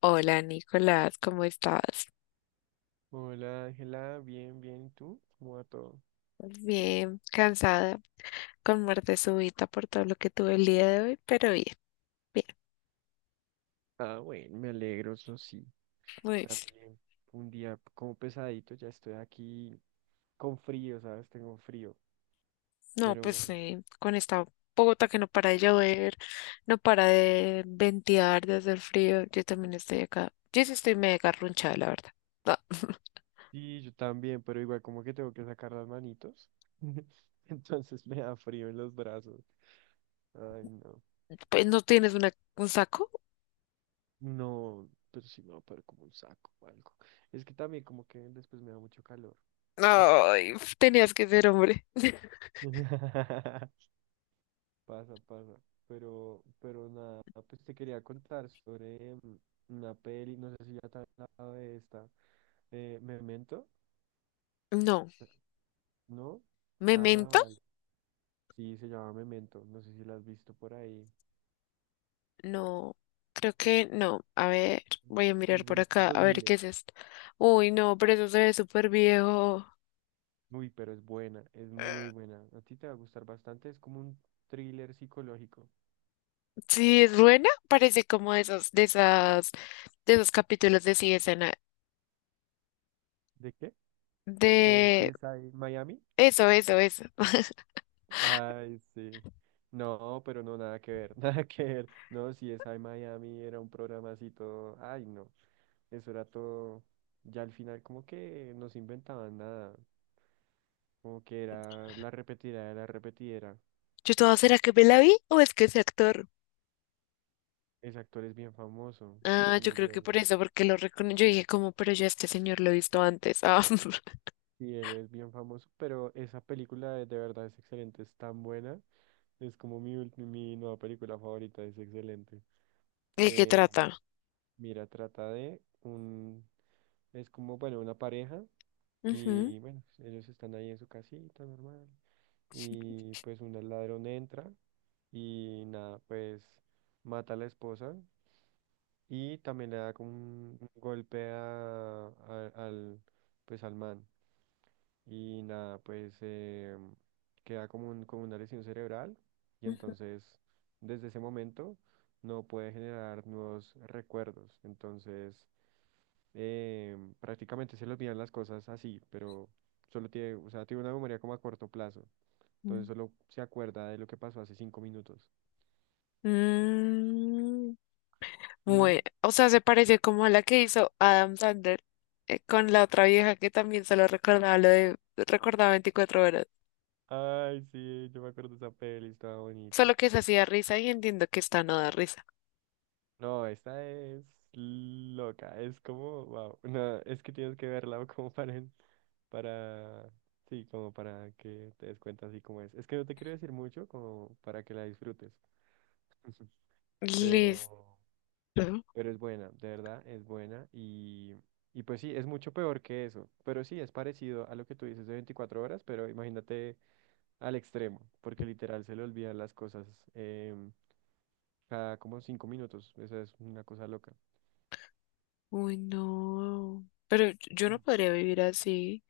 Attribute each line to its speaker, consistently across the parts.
Speaker 1: Hola Nicolás, ¿cómo estás?
Speaker 2: Hola Ángela, bien, bien, ¿y tú? ¿Cómo va todo?
Speaker 1: Bien, cansada, con muerte súbita por todo lo que tuve el día de hoy, pero bien, bien.
Speaker 2: Ah, bueno, me alegro, eso sí.
Speaker 1: Pues,
Speaker 2: También un día como pesadito, ya estoy aquí con frío, ¿sabes? Tengo frío,
Speaker 1: no,
Speaker 2: pero
Speaker 1: pues
Speaker 2: bueno.
Speaker 1: con esta Bogotá que no para de llover, no para de ventear, de hacer frío, yo también estoy acá. Yo sí estoy mega garrunchada, la verdad. No,
Speaker 2: Sí, yo también, pero igual como que tengo que sacar las manitos. Entonces me da frío en los brazos. Ay, no.
Speaker 1: pues no tienes una, un saco.
Speaker 2: No, pero sí me va a poner como un saco o algo. Es que también como que después me da mucho calor.
Speaker 1: Ay, tenías que ser hombre.
Speaker 2: Pasa, pasa. Pero nada, pues te quería contar sobre una peli, no sé si ya te he hablado de esta. ¿Memento?
Speaker 1: No,
Speaker 2: ¿No? Ah,
Speaker 1: memento.
Speaker 2: vale. Sí, se llama Memento, no sé si la has visto por ahí.
Speaker 1: No, creo que no. A ver, voy a mirar
Speaker 2: Es de
Speaker 1: por
Speaker 2: los
Speaker 1: acá, a ver qué
Speaker 2: 2000.
Speaker 1: es esto. Uy, no, pero eso se ve súper viejo.
Speaker 2: Uy, pero es buena, es
Speaker 1: Eh,
Speaker 2: muy buena. A ti te va a gustar bastante, es como un thriller psicológico.
Speaker 1: Sí, es buena. Parece como de esos, de esas, de esos capítulos de CSI.
Speaker 2: ¿De qué? De
Speaker 1: De
Speaker 2: CSI Miami.
Speaker 1: eso, eso, eso.
Speaker 2: Ay, sí. No, pero no, nada que ver, nada que ver. No, si es I Miami era un programa así todo. Ay, no. Eso era todo. Ya al final, como que no se inventaban nada. Como que era la repetidera de la repetidera.
Speaker 1: Yo toda, ¿será que me la vi o es que ese actor?
Speaker 2: Ese actor es bien famoso.
Speaker 1: Ah,
Speaker 2: Se me
Speaker 1: yo creo
Speaker 2: olvidó
Speaker 1: que
Speaker 2: el
Speaker 1: por
Speaker 2: nombre.
Speaker 1: eso, porque lo reconocí. Yo dije, como, pero yo a este señor lo he visto antes. Ah,
Speaker 2: Sí, él es bien famoso, pero esa película de verdad es excelente, es tan buena. Es como mi, ulti- mi nueva película favorita, es excelente.
Speaker 1: ¿de qué
Speaker 2: Eh,
Speaker 1: trata?
Speaker 2: mira, trata de un. Es como, bueno, una pareja
Speaker 1: Ujú,
Speaker 2: y bueno, ellos están ahí en su casita normal y pues un ladrón entra y nada, pues mata a la esposa y también le da como un golpe a- al, pues al man y nada, pues queda como, un, como una lesión cerebral y
Speaker 1: ujú.
Speaker 2: entonces desde ese momento no puede generar nuevos recuerdos, entonces prácticamente se le olvidan las cosas así, pero solo tiene, o sea, tiene una memoria como a corto plazo. Entonces solo se acuerda de lo que pasó hace cinco minutos.
Speaker 1: Mm. Muy,
Speaker 2: Y
Speaker 1: o sea, se parece como a la que hizo Adam Sandler, con la otra vieja que también solo recordaba lo de recordaba 24 horas.
Speaker 2: ay, sí, yo me acuerdo de esa peli, estaba bonita.
Speaker 1: Solo que se hacía risa y entiendo que esta no da risa.
Speaker 2: No, esta es loca, es como, wow, no, es que tienes que verla como para, en- para, sí, como para que te des cuenta así como es. Es que no te quiero decir mucho como para que la disfrutes,
Speaker 1: Listo.
Speaker 2: pero. Pero es buena, de verdad, es buena. Y y pues sí, es mucho peor que eso. Pero sí, es parecido a lo que tú dices de 24 horas, pero imagínate al extremo, porque literal se le olvidan las cosas em, cada como 5 minutos. Eso es una cosa loca.
Speaker 1: Uy, no. Pero yo no podría vivir así.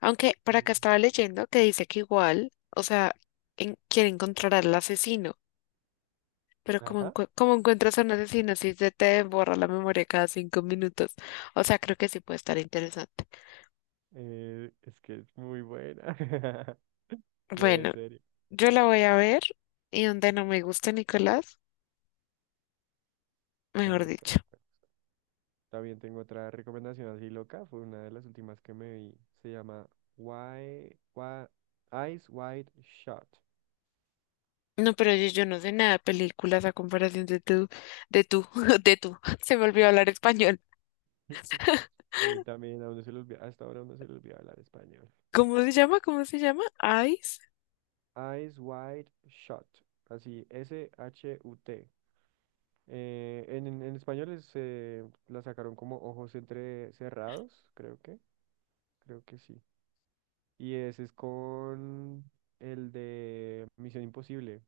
Speaker 1: Aunque por acá
Speaker 2: Mm.
Speaker 1: estaba leyendo que dice que igual, o sea, quiere encontrar al asesino. Pero como,
Speaker 2: Ajá.
Speaker 1: como encuentras a un asesino si se te borra la memoria cada 5 minutos? O sea, creo que sí puede estar interesante.
Speaker 2: Es que es muy buena. No, en
Speaker 1: Bueno.
Speaker 2: serio.
Speaker 1: Yo la voy a ver, y donde no me gusta Nicolás,
Speaker 2: Te va a
Speaker 1: mejor
Speaker 2: gustar,
Speaker 1: dicho.
Speaker 2: te va a gustar. También tengo otra recomendación así loca. Fue una de las últimas que me vi. Se llama Why, Why- Eyes Wide Shut.
Speaker 1: No, pero yo no sé nada de películas a comparación de tú, de tú. Se me olvidó hablar español.
Speaker 2: A mí también, a uno se le olvida, hasta ahora a uno se le olvida hablar español.
Speaker 1: ¿Cómo se llama? ¿Cómo se llama? Ice.
Speaker 2: Eyes wide shut. Así, S-H-U-T. En español es, la sacaron como ojos entre cerrados, creo que sí. Y ese es con el de Misión Imposible,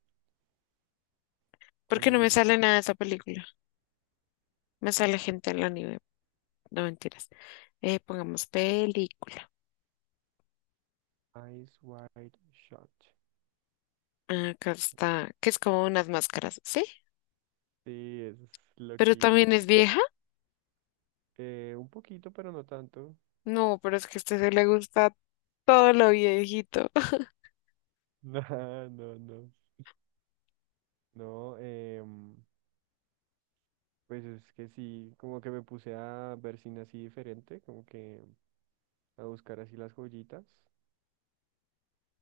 Speaker 2: con
Speaker 1: Porque no me
Speaker 2: el.
Speaker 1: sale nada de esa película. Me sale gente en la nieve. No, mentiras. Pongamos película.
Speaker 2: Eyes Wide Shut.
Speaker 1: Acá está, que es como unas máscaras, ¿sí?
Speaker 2: Sí, eso es
Speaker 1: Pero
Speaker 2: loquita,
Speaker 1: también es
Speaker 2: loquita.
Speaker 1: vieja.
Speaker 2: Un poquito, pero no tanto.
Speaker 1: No, pero es que a este se le gusta todo lo viejito.
Speaker 2: No, no, no. No, Pues es que sí, como que me puse a ver cine así diferente, como que a buscar así las joyitas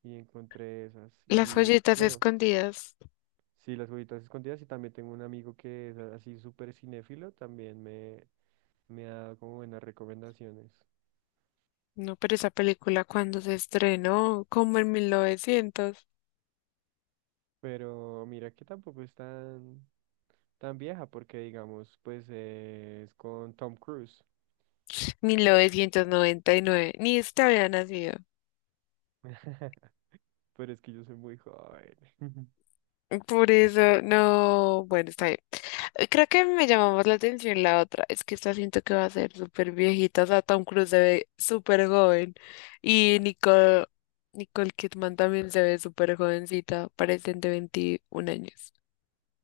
Speaker 2: y encontré esas.
Speaker 1: Las
Speaker 2: Y
Speaker 1: joyitas
Speaker 2: bueno,
Speaker 1: escondidas.
Speaker 2: sí, las joyitas escondidas y también tengo un amigo que es así súper cinéfilo, también me ha dado como buenas recomendaciones.
Speaker 1: No, pero esa película cuando se estrenó, como en 1900,
Speaker 2: Pero mira que tampoco es tan, tan vieja porque digamos, pues es con Tom Cruise.
Speaker 1: 1999, ni este había nacido.
Speaker 2: Pero es que yo soy muy joven.
Speaker 1: Por eso, no, bueno, está bien. Creo que me llamó más la atención la otra. Es que esta siento que va a ser súper viejita. O sea, Tom Cruise se ve súper joven. Y Nicole, Nicole Kidman también se ve súper jovencita. Parecen de 21 años.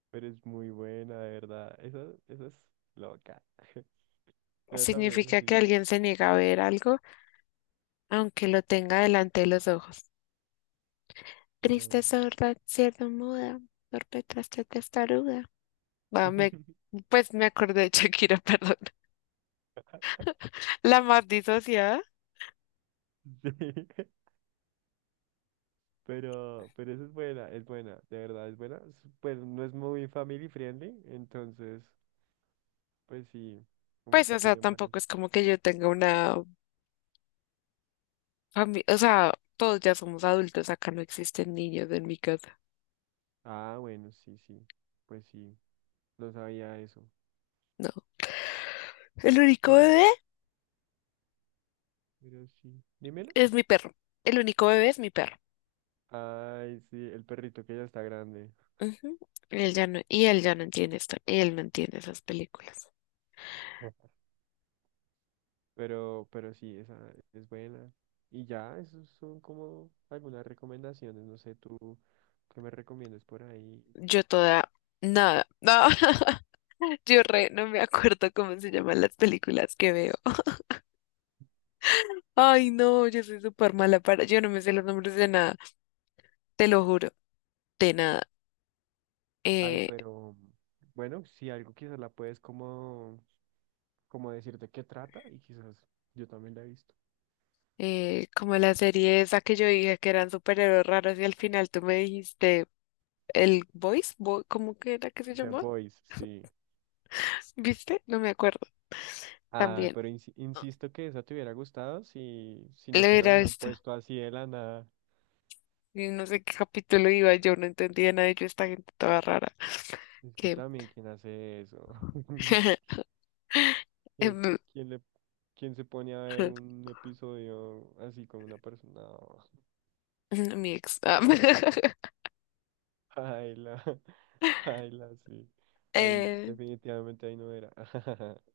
Speaker 2: Pero es muy buena, de verdad. Esa es loca. Yo también,
Speaker 1: Significa que
Speaker 2: así,
Speaker 1: alguien se niega a ver algo, aunque lo tenga delante de los ojos. Triste
Speaker 2: pero...
Speaker 1: sorda, cierto muda, perpetraste testaruda. Ah, me, pues me acordé de Shakira, perdón. La más disociada,
Speaker 2: Sí, pero eso es buena, de verdad es buena. Es- pues no es muy family friendly, entonces, pues sí, como
Speaker 1: pues,
Speaker 2: que
Speaker 1: o sea,
Speaker 2: tienen varias.
Speaker 1: tampoco es como que yo tenga una familia, o sea, todos ya somos adultos, acá no existen niños en mi casa,
Speaker 2: Ah, bueno, sí, sí, pues sí, no sabía eso.
Speaker 1: no. El único bebé
Speaker 2: Pero, pero sí. Dímelo.
Speaker 1: es mi perro, el único bebé es mi perro.
Speaker 2: Ay, sí, el perrito que ya está grande.
Speaker 1: Ujú. Él ya no, y él ya no entiende esto, él no entiende esas películas.
Speaker 2: Pero sí, esa es buena. Y ya, esos son como algunas recomendaciones. No sé, tú qué me recomiendas por ahí.
Speaker 1: Yo toda, nada, no, yo re, no me acuerdo cómo se llaman las películas que veo. Ay, no, yo soy súper mala para. Yo no me sé los nombres de nada, te lo juro, de nada.
Speaker 2: Ay,
Speaker 1: Eh,
Speaker 2: pero bueno, si algo quizás la puedes como, como decir de qué trata y quizás yo también la he visto.
Speaker 1: como la serie esa que yo dije que eran superhéroes raros y al final tú me dijiste el Voice, ¿cómo que era que se
Speaker 2: The
Speaker 1: llamaba?
Speaker 2: Boys, sí.
Speaker 1: ¿Viste? No me acuerdo.
Speaker 2: Ah,
Speaker 1: También.
Speaker 2: pero insi-
Speaker 1: Ah,
Speaker 2: insisto que esa te hubiera gustado si, si no te la
Speaker 1: era
Speaker 2: hubieran
Speaker 1: esta.
Speaker 2: puesto así de la nada.
Speaker 1: Y no sé qué capítulo iba, yo no entendía nada de yo, esta gente toda rara.
Speaker 2: Es que
Speaker 1: Que.
Speaker 2: también, ¿quién hace eso? ¿Quién,
Speaker 1: em,
Speaker 2: quién le, quién se pone a ver un episodio así con una persona? No.
Speaker 1: Mi ex.
Speaker 2: Baila, baila, sí. Ahí,
Speaker 1: Eh,
Speaker 2: definitivamente ahí no era.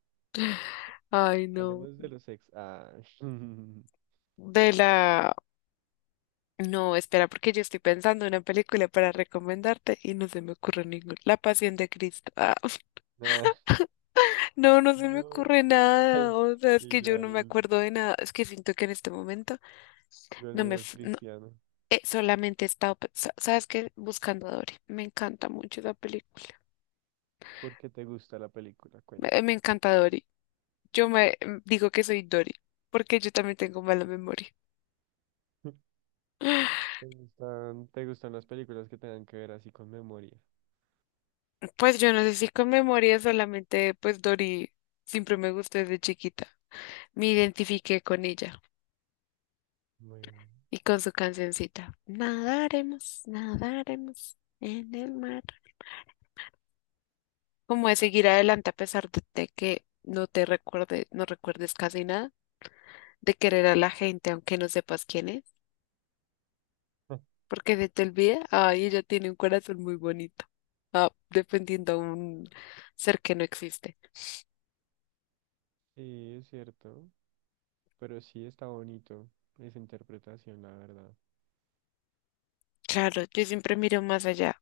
Speaker 1: ay, no.
Speaker 2: Hablemos de los ex. Ah,
Speaker 1: De la. No, espera, porque yo estoy pensando en una película para recomendarte y no se me ocurre ninguna. La Pasión de Cristo. Ah,
Speaker 2: ah,
Speaker 1: no, no se me
Speaker 2: no.
Speaker 1: ocurre nada.
Speaker 2: Ay,
Speaker 1: O sea, es
Speaker 2: y
Speaker 1: que yo no me acuerdo de nada. Es que siento que en este momento
Speaker 2: yo el menos
Speaker 1: no,
Speaker 2: cristiano.
Speaker 1: solamente he estado, ¿sabes qué? Buscando a Dory. Me encanta mucho esa película.
Speaker 2: ¿Por qué te gusta la película? Cuenta.
Speaker 1: Me encanta Dory. Digo que soy Dory, porque yo también tengo mala memoria.
Speaker 2: Te gustan las películas que tengan que ver así con memoria?
Speaker 1: Pues yo no sé si con memoria solamente, pues Dory siempre me gustó desde chiquita. Me identifiqué con ella.
Speaker 2: Bueno.
Speaker 1: Y con su cancioncita, nadaremos, nadaremos en el mar. Como de seguir adelante a pesar de que no te recuerde, no recuerdes casi nada, de querer a la gente aunque no sepas quién es, porque se te olvida, ay, ella tiene un corazón muy bonito. Ah, defendiendo a un ser que no existe.
Speaker 2: Sí, es cierto. Pero sí está bonito esa interpretación, la verdad.
Speaker 1: Claro, yo siempre miro más allá.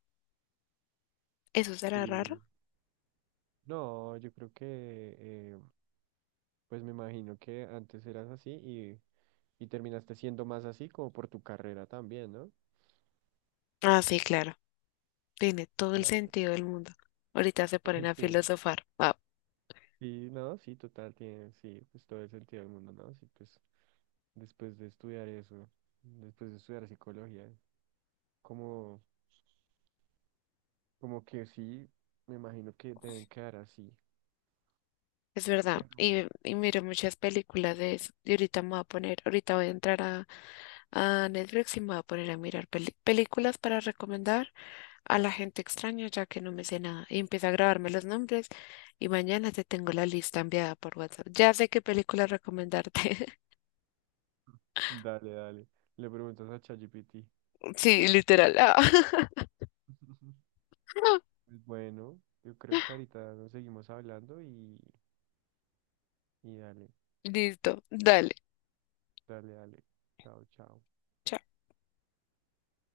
Speaker 1: ¿Eso será raro?
Speaker 2: Sí. No, yo creo que, pues me imagino que antes eras así y terminaste siendo más así como por tu carrera también, ¿no?
Speaker 1: Ah, sí, claro. Tiene todo el
Speaker 2: Claro.
Speaker 1: sentido del mundo. Ahorita se ponen a
Speaker 2: Sí,
Speaker 1: filosofar. Ah,
Speaker 2: sí, no, sí, total, tiene, sí, pues todo el sentido del mundo, ¿no? Sí, pues después de estudiar eso, después de estudiar psicología, como, como que sí, me imagino que deben quedar así.
Speaker 1: es verdad,
Speaker 2: Pero
Speaker 1: y miro muchas películas de eso. Y ahorita me voy a poner, ahorita voy a entrar a Netflix y me voy a poner a mirar películas para recomendar a la gente extraña, ya que no me sé nada. Y empiezo a grabarme los nombres y mañana te tengo la lista enviada por WhatsApp. Ya sé qué película recomendarte.
Speaker 2: dale, dale, le preguntas a ChatGPT.
Speaker 1: Sí, literal. Ah.
Speaker 2: Pues bueno, yo creo que ahorita nos seguimos hablando y dale,
Speaker 1: Listo, dale.
Speaker 2: dale, dale. Chao, chao.
Speaker 1: Chao.